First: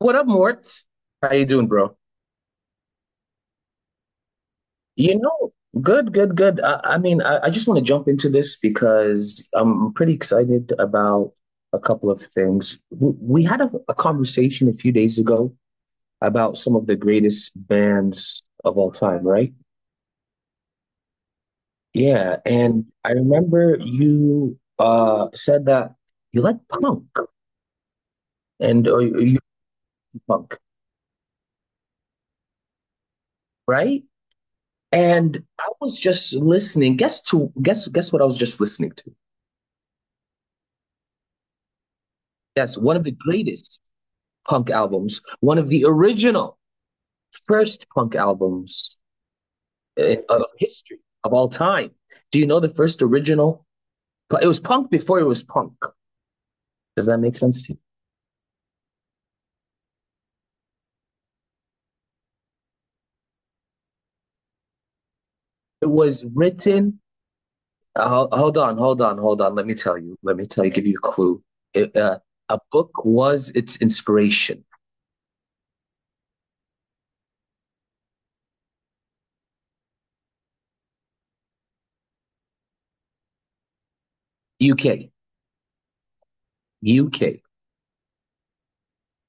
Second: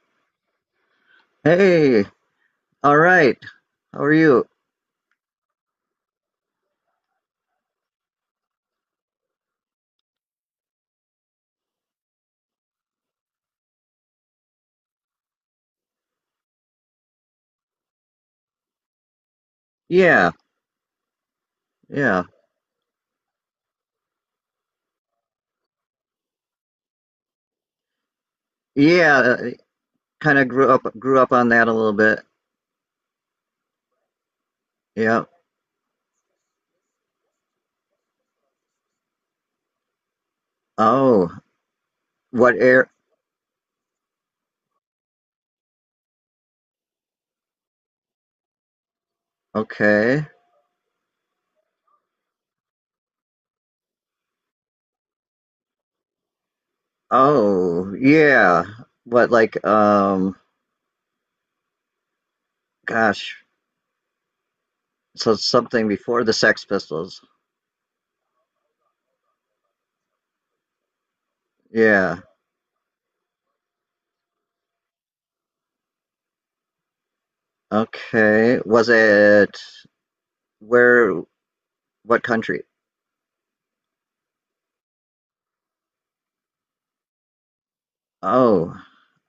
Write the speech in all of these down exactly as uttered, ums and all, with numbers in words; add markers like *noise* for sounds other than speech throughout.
What up, Mort? How you doing, bro? Hey, all right. How are you? You know, good, good, good. I, I mean, I, I just want to jump into this because I'm pretty excited about a couple of things. We, we had a, a conversation a few days ago about some of the greatest bands of all time, right? Yeah, yeah, Yeah, and I remember you uh said that you like punk and or you you yeah. like Kind of punk, grew up grew up on that a little bit. right? Yeah. And I was just listening. Guess to guess guess what I was just listening to. Oh, what Yes, air? one of the greatest punk albums, one of the original first punk albums uh, Okay. of history of all time. Do you know the first original? It was punk before it was punk. Does that make sense to you? Oh, yeah. What like um? Gosh, so It something before was the Sex written. Pistols. Uh, hold on, hold on, hold on. Let me tell you. Let me tell you. Give you a clue. It, uh, Yeah. a book was its inspiration. Okay. Was it where? What country? U K, U K, Oh,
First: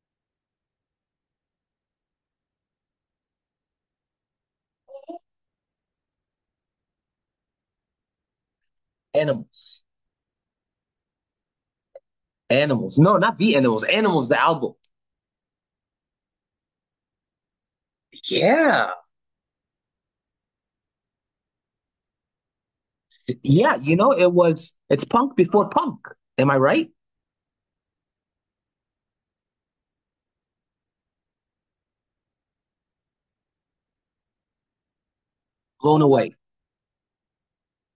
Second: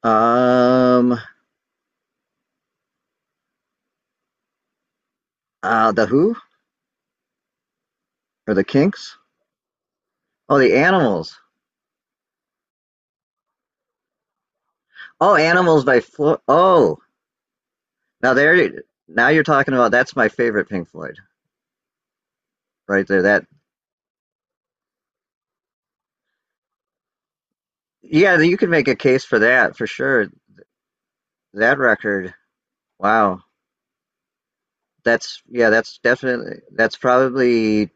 um, uh, the Who or the Kinks? animals, Oh, the Animals. animals. No, not the animals. Animals, the album. Oh, Animals by Floyd. Oh, now there, Yeah. now you're talking about that's my favorite Pink Floyd right there. That, Yeah, you know, it was it's punk before punk. Am I right? yeah, you can make a case for that for sure. That record, wow, that's yeah, that's Blown away. definitely that's probably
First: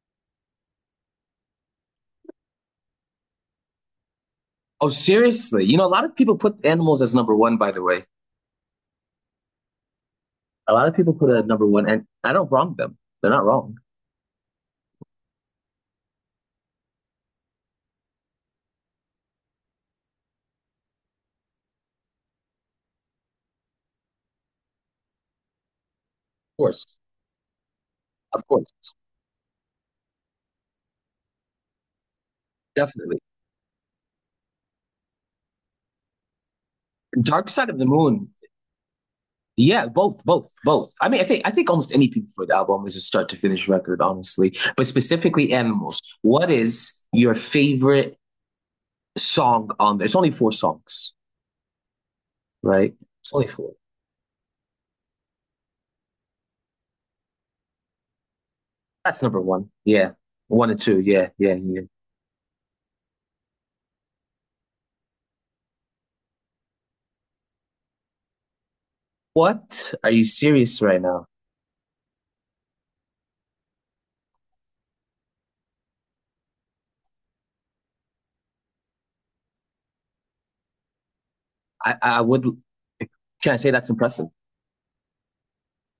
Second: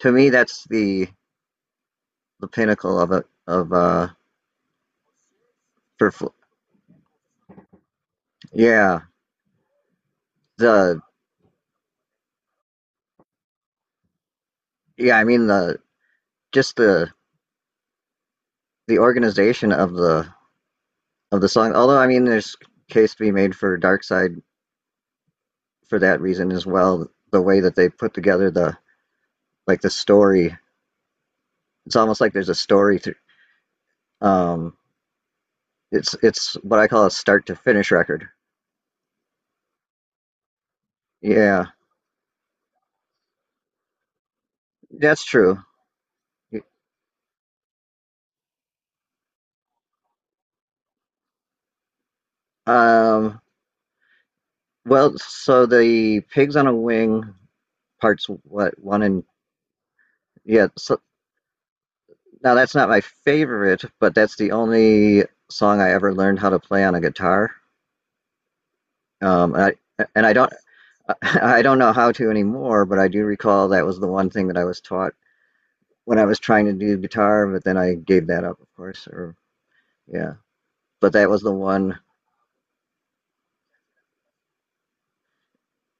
to me that's the the pinnacle of it of uh Oh, seriously. You know, a lot for of Fl- people put animals as number one, by the way. yeah A lot of the people put it at number one, and I don't wrong them. They're not wrong. Of yeah I mean the just the the organization of the of the song. Although I mean there's case to be made for Dark Side for that reason as course. well. The way that they put Of together the course. like the story. It's almost like there's a story through. Definitely. Um, it's it's what I call a start Dark to Side of the finish record. Moon. Yeah, both, both, both. I mean, I think I Yeah, think almost any Pink Floyd album is a start to finish record, honestly. But that's specifically true. animals. What is your favorite song on there? It's only four songs, right? It's Um, only four. well, so the Pigs on a Wing parts what one That's and number one. Yeah. yeah. One and two. So Yeah. Yeah. Yeah. now that's not my favorite, but that's the only song I ever learned how to play on a guitar. Um, and What? I, Are you and I don't serious right *laughs* now? I don't know how to anymore, but I do recall that was the one thing that I was taught when I was trying to do guitar, but then I gave that up, of course. Or yeah, but that was the I, one. I would. Can I say that's impressive?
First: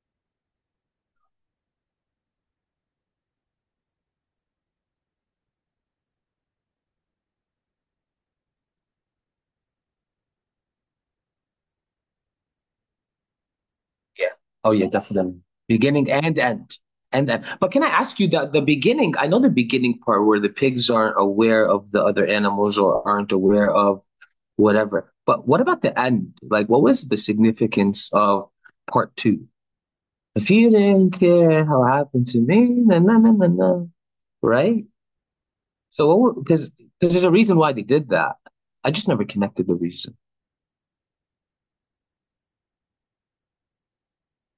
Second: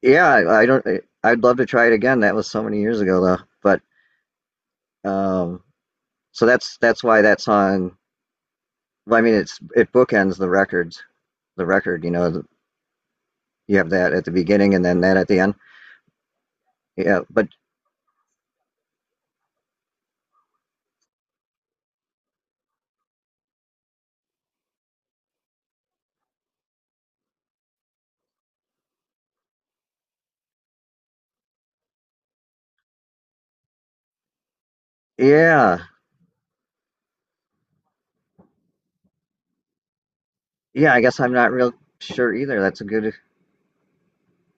Yeah, I don't. I'd love to try it again. That was so many years ago, though. But um, so that's that's why that song. Well, I mean, it's it bookends the records. The record, you know, you have that at the Yeah. Oh, beginning and yeah, then that at definitely. the end. Beginning and end. Yeah, And end. but But can I ask you that the beginning? I know the beginning part where the pigs aren't aware of the other animals or aren't aware of whatever. But what about the end? Like, what was the significance of part two? If you didn't care how it happened to me, na na na na na, right? yeah, So, because there's a reason why they did that. I just never connected the reason. yeah. I guess I'm not real sure either. That's a good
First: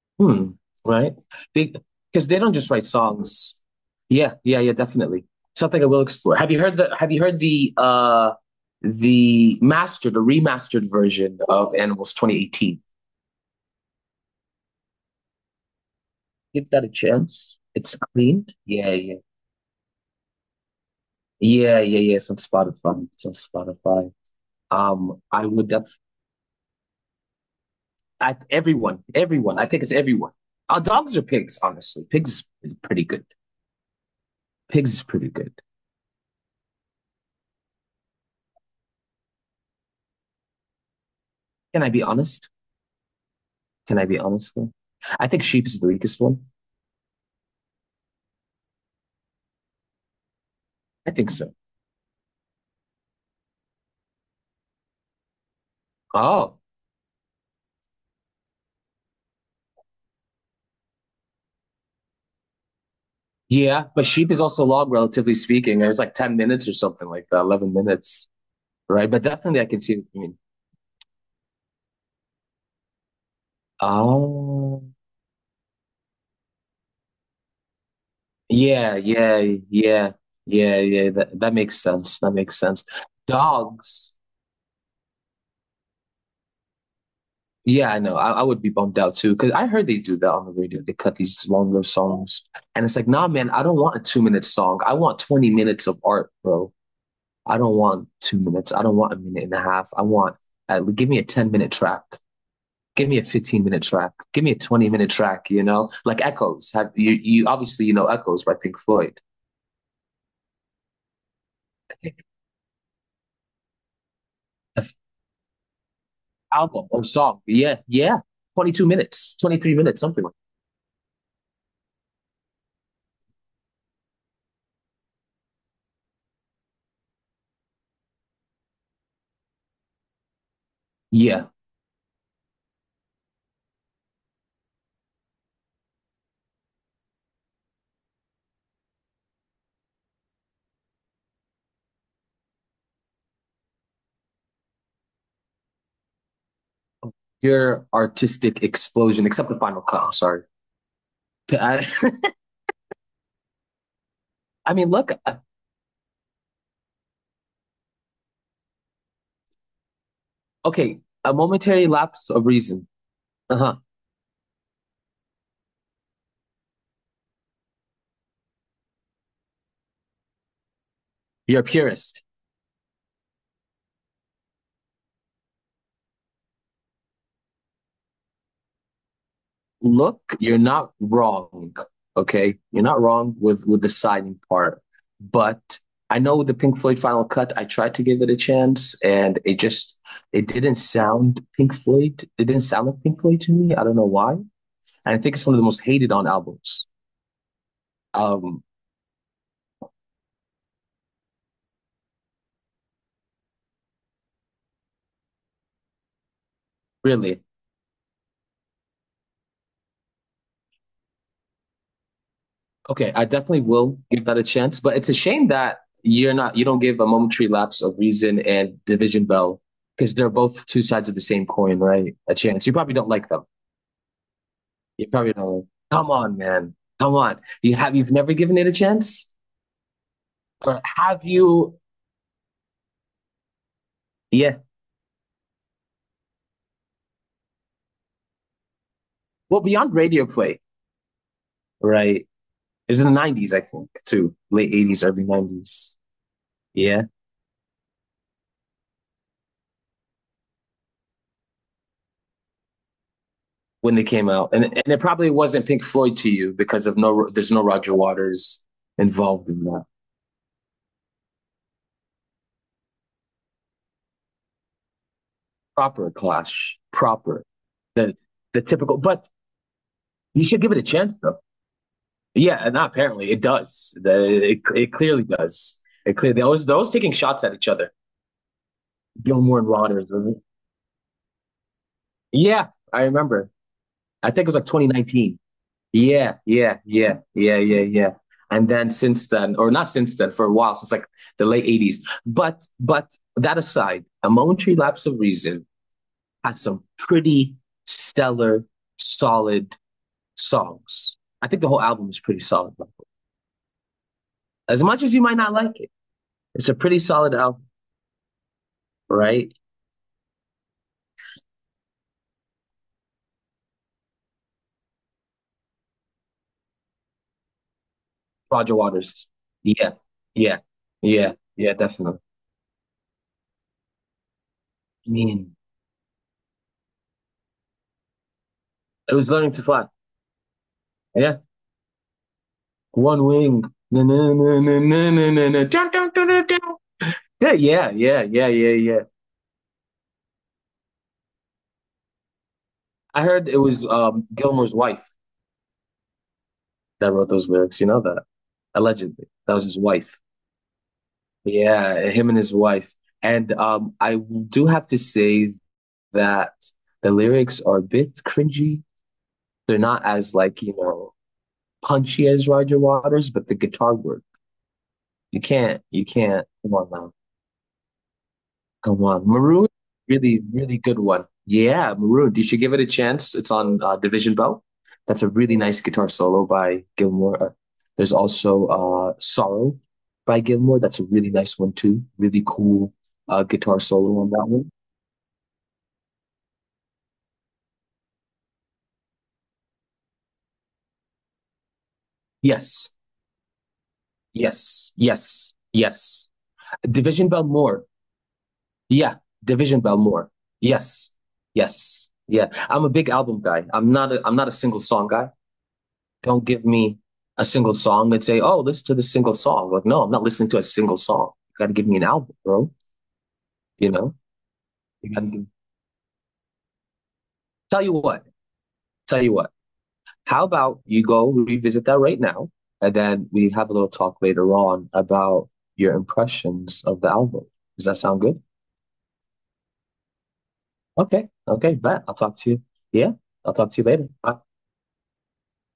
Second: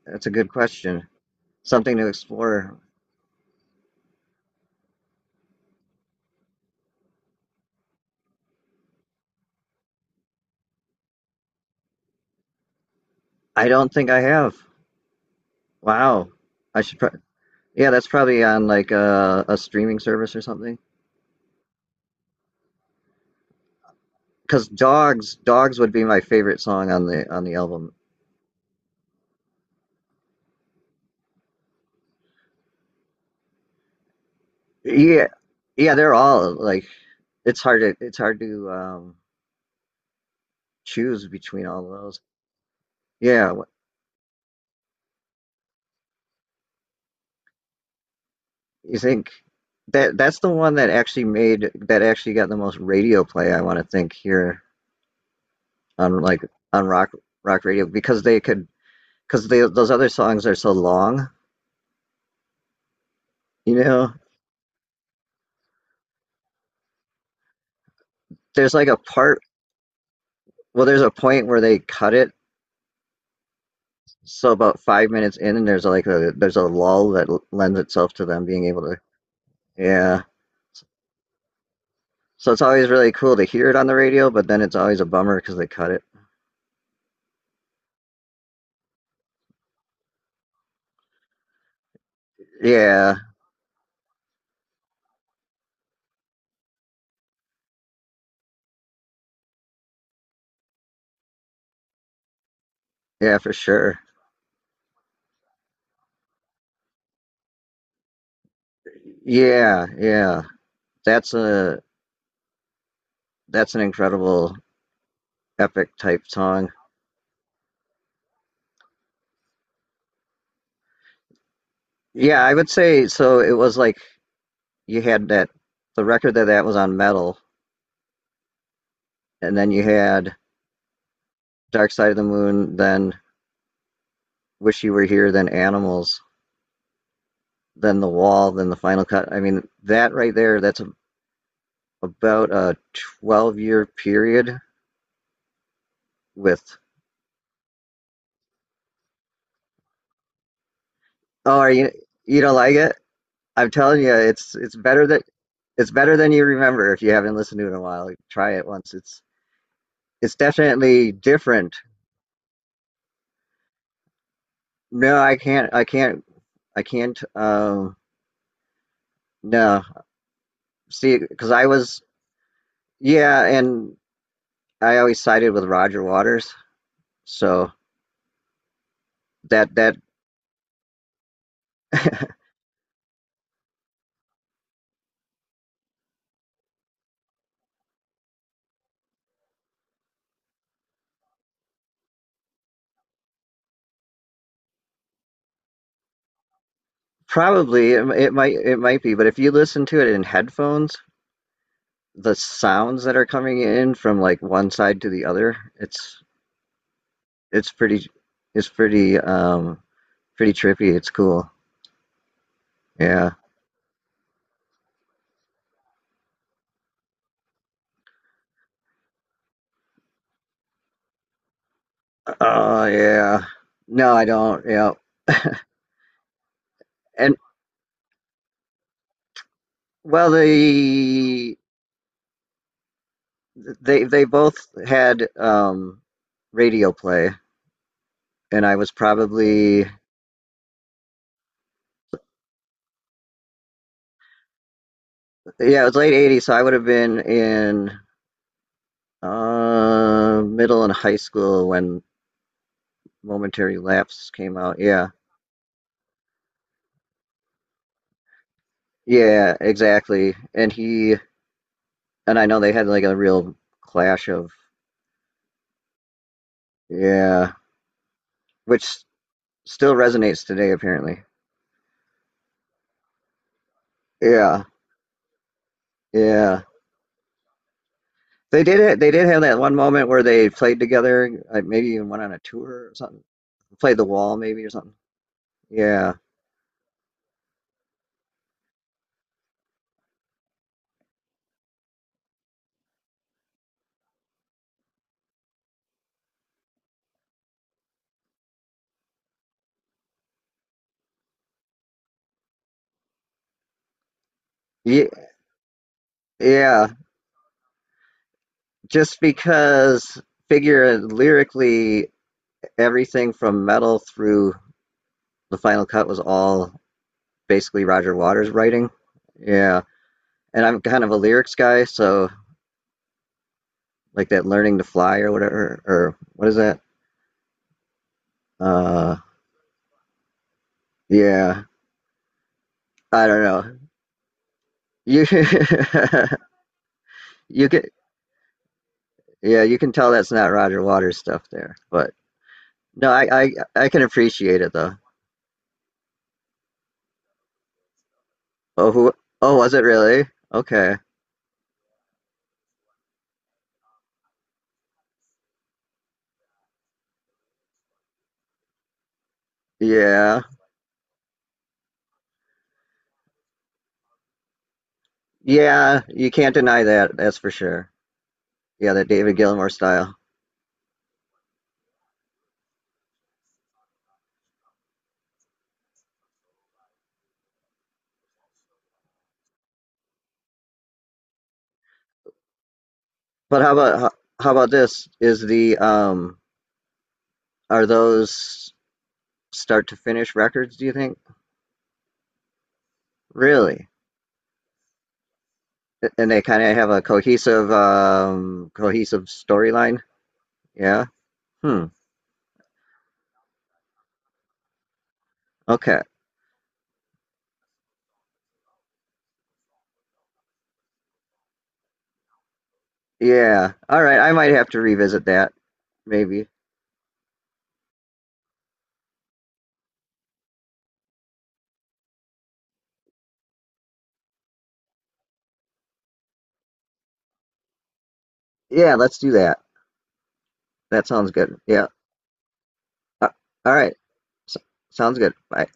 that's a good Hmm. question. Right? Something to Because they don't just explore. write songs. Yeah, yeah, yeah, definitely. Something I will explore. Have you heard the Have you heard the uh the mastered, the remastered version of Animals twenty eighteen? I don't think I have. Wow. Give I that a should. Pro- chance. yeah, It's that's probably cleaned. on Yeah, like yeah, a, a streaming service or something. yeah, yeah, yeah. It's on Spotify. It's on Spotify. Because Um, dogs I would. dogs would Def- be my favorite song on the on the album. I, everyone, everyone. I think it's everyone. Our dogs are pigs? Honestly, pigs are pretty good. Pigs is Yeah, pretty good. yeah, they're all like, it's hard to it's hard to um choose between all Can I of be those. honest? Yeah. Can I be honest? Though? I think sheep is the weakest one. wh- you think that that's the one that I actually think so. made that actually got the most radio play, I want to think here, on like Oh, on rock rock radio because they could, because they those other songs are so long. You yeah, but know, sheep is also long, relatively speaking. It was like ten minutes or something like that, eleven minutes, there's like a right? But part, definitely, I can see what you mean. well there's a point where they cut it. So about Oh, five minutes in, and there's like a there's a lull that l- lends itself to them being able yeah, to. yeah, yeah, Yeah. yeah, yeah. That that makes sense. That So makes it's sense. always really cool to hear it on the Dogs. radio, but then it's always a bummer because they cut it. Yeah, I know. I, I would be bummed out too because I heard they do that on the radio. They cut these longer songs, and it's like, Yeah. nah, man, I don't want a two-minute song. I want twenty minutes of art, bro. I don't want two minutes. I don't want a minute and a half. I want uh, give me a ten minute track. Give me a Yeah, for fifteen minute sure. track. Give me a twenty minute track. You know, like Echoes. Have you? You obviously you know Echoes by Pink Floyd Yeah. Yeah. That's a that's an incredible epic type song. album or song. Yeah, yeah. Twenty two minutes, twenty three minutes, something like. Yeah, I would say so. It was like you had that the record that that was on metal, and then you had that. Yeah, Dark Side of the Moon, then Wish You Were Here, then Animals, then the wall, then the final cut. I mean, that right there, that's a, about a twelve year period with, your artistic explosion, except the final cut. I'm sorry. oh, are I, you, you don't like it? I'm telling you, it's, *laughs* I it's mean, better look. that, uh, it's better than you remember if you haven't listened to it in a while. Try it once. It's, it's Okay, definitely a different. momentary lapse of reason. Uh huh. No, I can't, I can't, I can't, um, no, see, because You're a I was, purist. yeah, and I always sided with Roger Waters. So that, that, Look, you're not wrong. *laughs* Okay, you're not wrong with with the signing part, but I know the Pink Floyd final cut. I tried to give it a chance, and it just it didn't sound Pink Floyd. It didn't sound like Pink Floyd to me. I don't know why. And I think it's one of the most hated on albums. probably it, it might Um, it might be, but if you listen to it in headphones, the sounds that are coming in from like one side to the other, it's really. it's pretty it's pretty um pretty trippy. It's cool. Okay, I Yeah. definitely will give that a chance. But it's a shame that you're not you don't give a momentary lapse of Reason and Division Bell because they're both two sides of the same coin, right? A chance. You Oh probably don't like yeah. them. No, I don't. Yeah. You're probably going, come on, man. Come And on. You have you've never given it a chance? well, Or have they you they they both yeah. had um radio play, and I was Well, probably yeah, beyond radio play, right? It was in the nineties, I think, too. Late eighties, early it was nineties. late eighties, so I would have Yeah. been in uh middle and high school when momentary When they lapse came out. came And out. and it Yeah. probably wasn't Pink Floyd to you because of no there's no Roger Waters involved Yeah, in that. exactly. And he, and I know they had like a real clash of, Proper clash. Proper. yeah, The the typical which but still you resonates should today give it a chance apparently. though. Yeah, and apparently it does. The, it, Yeah. it clearly does. It clearly they're Yeah. always, they're always taking shots at each other. They did it. They did have Gilmore that and one moment Rogers. where Was it? they played together, like maybe even went on a Yeah, tour or I something. remember. Played the I wall think it was maybe like or something. twenty nineteen. Yeah. Yeah, yeah, yeah, yeah, yeah, yeah. And then since then, or not since then, for a while, since like the late eighties. But but that aside, a momentary lapse of reason has some pretty stellar, solid songs. I think the whole album is pretty solid. As much Yeah, as you might not like it, it's a yeah. pretty solid album, Just right? because figure lyrically everything from metal through the final cut was all basically Roger Waters Roger writing. Waters. Yeah. Yeah, yeah, And I'm kind of a yeah, lyrics yeah, guy, definitely. so like that learning to I fly or mean, whatever, or what is that? it Uh, was learning to fly. Yeah. yeah, One I don't wing. know. Na, na, na, na, na, You na, na, na. Dun, dun, dun, dun, *laughs* yeah, you can yeah, yeah, yeah, yeah, yeah. yeah, you can tell that's not Roger Waters stuff there, but no, I I heard I, it was I can um, appreciate it Gilmore's though. wife that wrote those lyrics. You know that? Oh who? Allegedly. That Oh, was was his it wife. really? Okay, Yeah, him and his wife. And um, I do have to say that the lyrics are a bit cringy. They're not as yeah, like, you know, punchy as Roger Waters, but the guitar work. You can't, yeah, you you can't, can't come deny on now. that. That's for sure. Yeah, Come that on. David Maroon, Gilmour style. really, really good one. Yeah, Maroon. You should give it a chance. It's on uh, Division Bell. That's a really nice guitar solo by Gilmore. Uh, there's also uh, Sorrow by Gilmore. That's a really nice one too. Really cool uh, But how guitar about how, solo on that how about one. this? Is the um are those start to finish records? Do you think Yes, really? yes, yes, And yes. they kind of have a Division Bell cohesive more. um Yeah, cohesive Division Bell storyline. more. Yeah. Yes, Hmm. yes, yeah. I'm a big album guy. I'm not a I'm not a single song guy. Okay. Don't give me a single song and say, oh, listen to this single song. Like, no, I'm not listening to a single song. You got to give me an album, bro. Yeah. You All know, right. I might have to you got revisit to give... that. Maybe. tell you what, tell you what. How about you go revisit that right now? And then we have a little talk later on about your impressions of the album. Does that sound good? Yeah. Let's do that. That Okay. sounds good. Okay. Yeah. Bet. I'll talk to you. Yeah. Uh, I'll talk all to you right. later. Bye. S sounds good. Bye.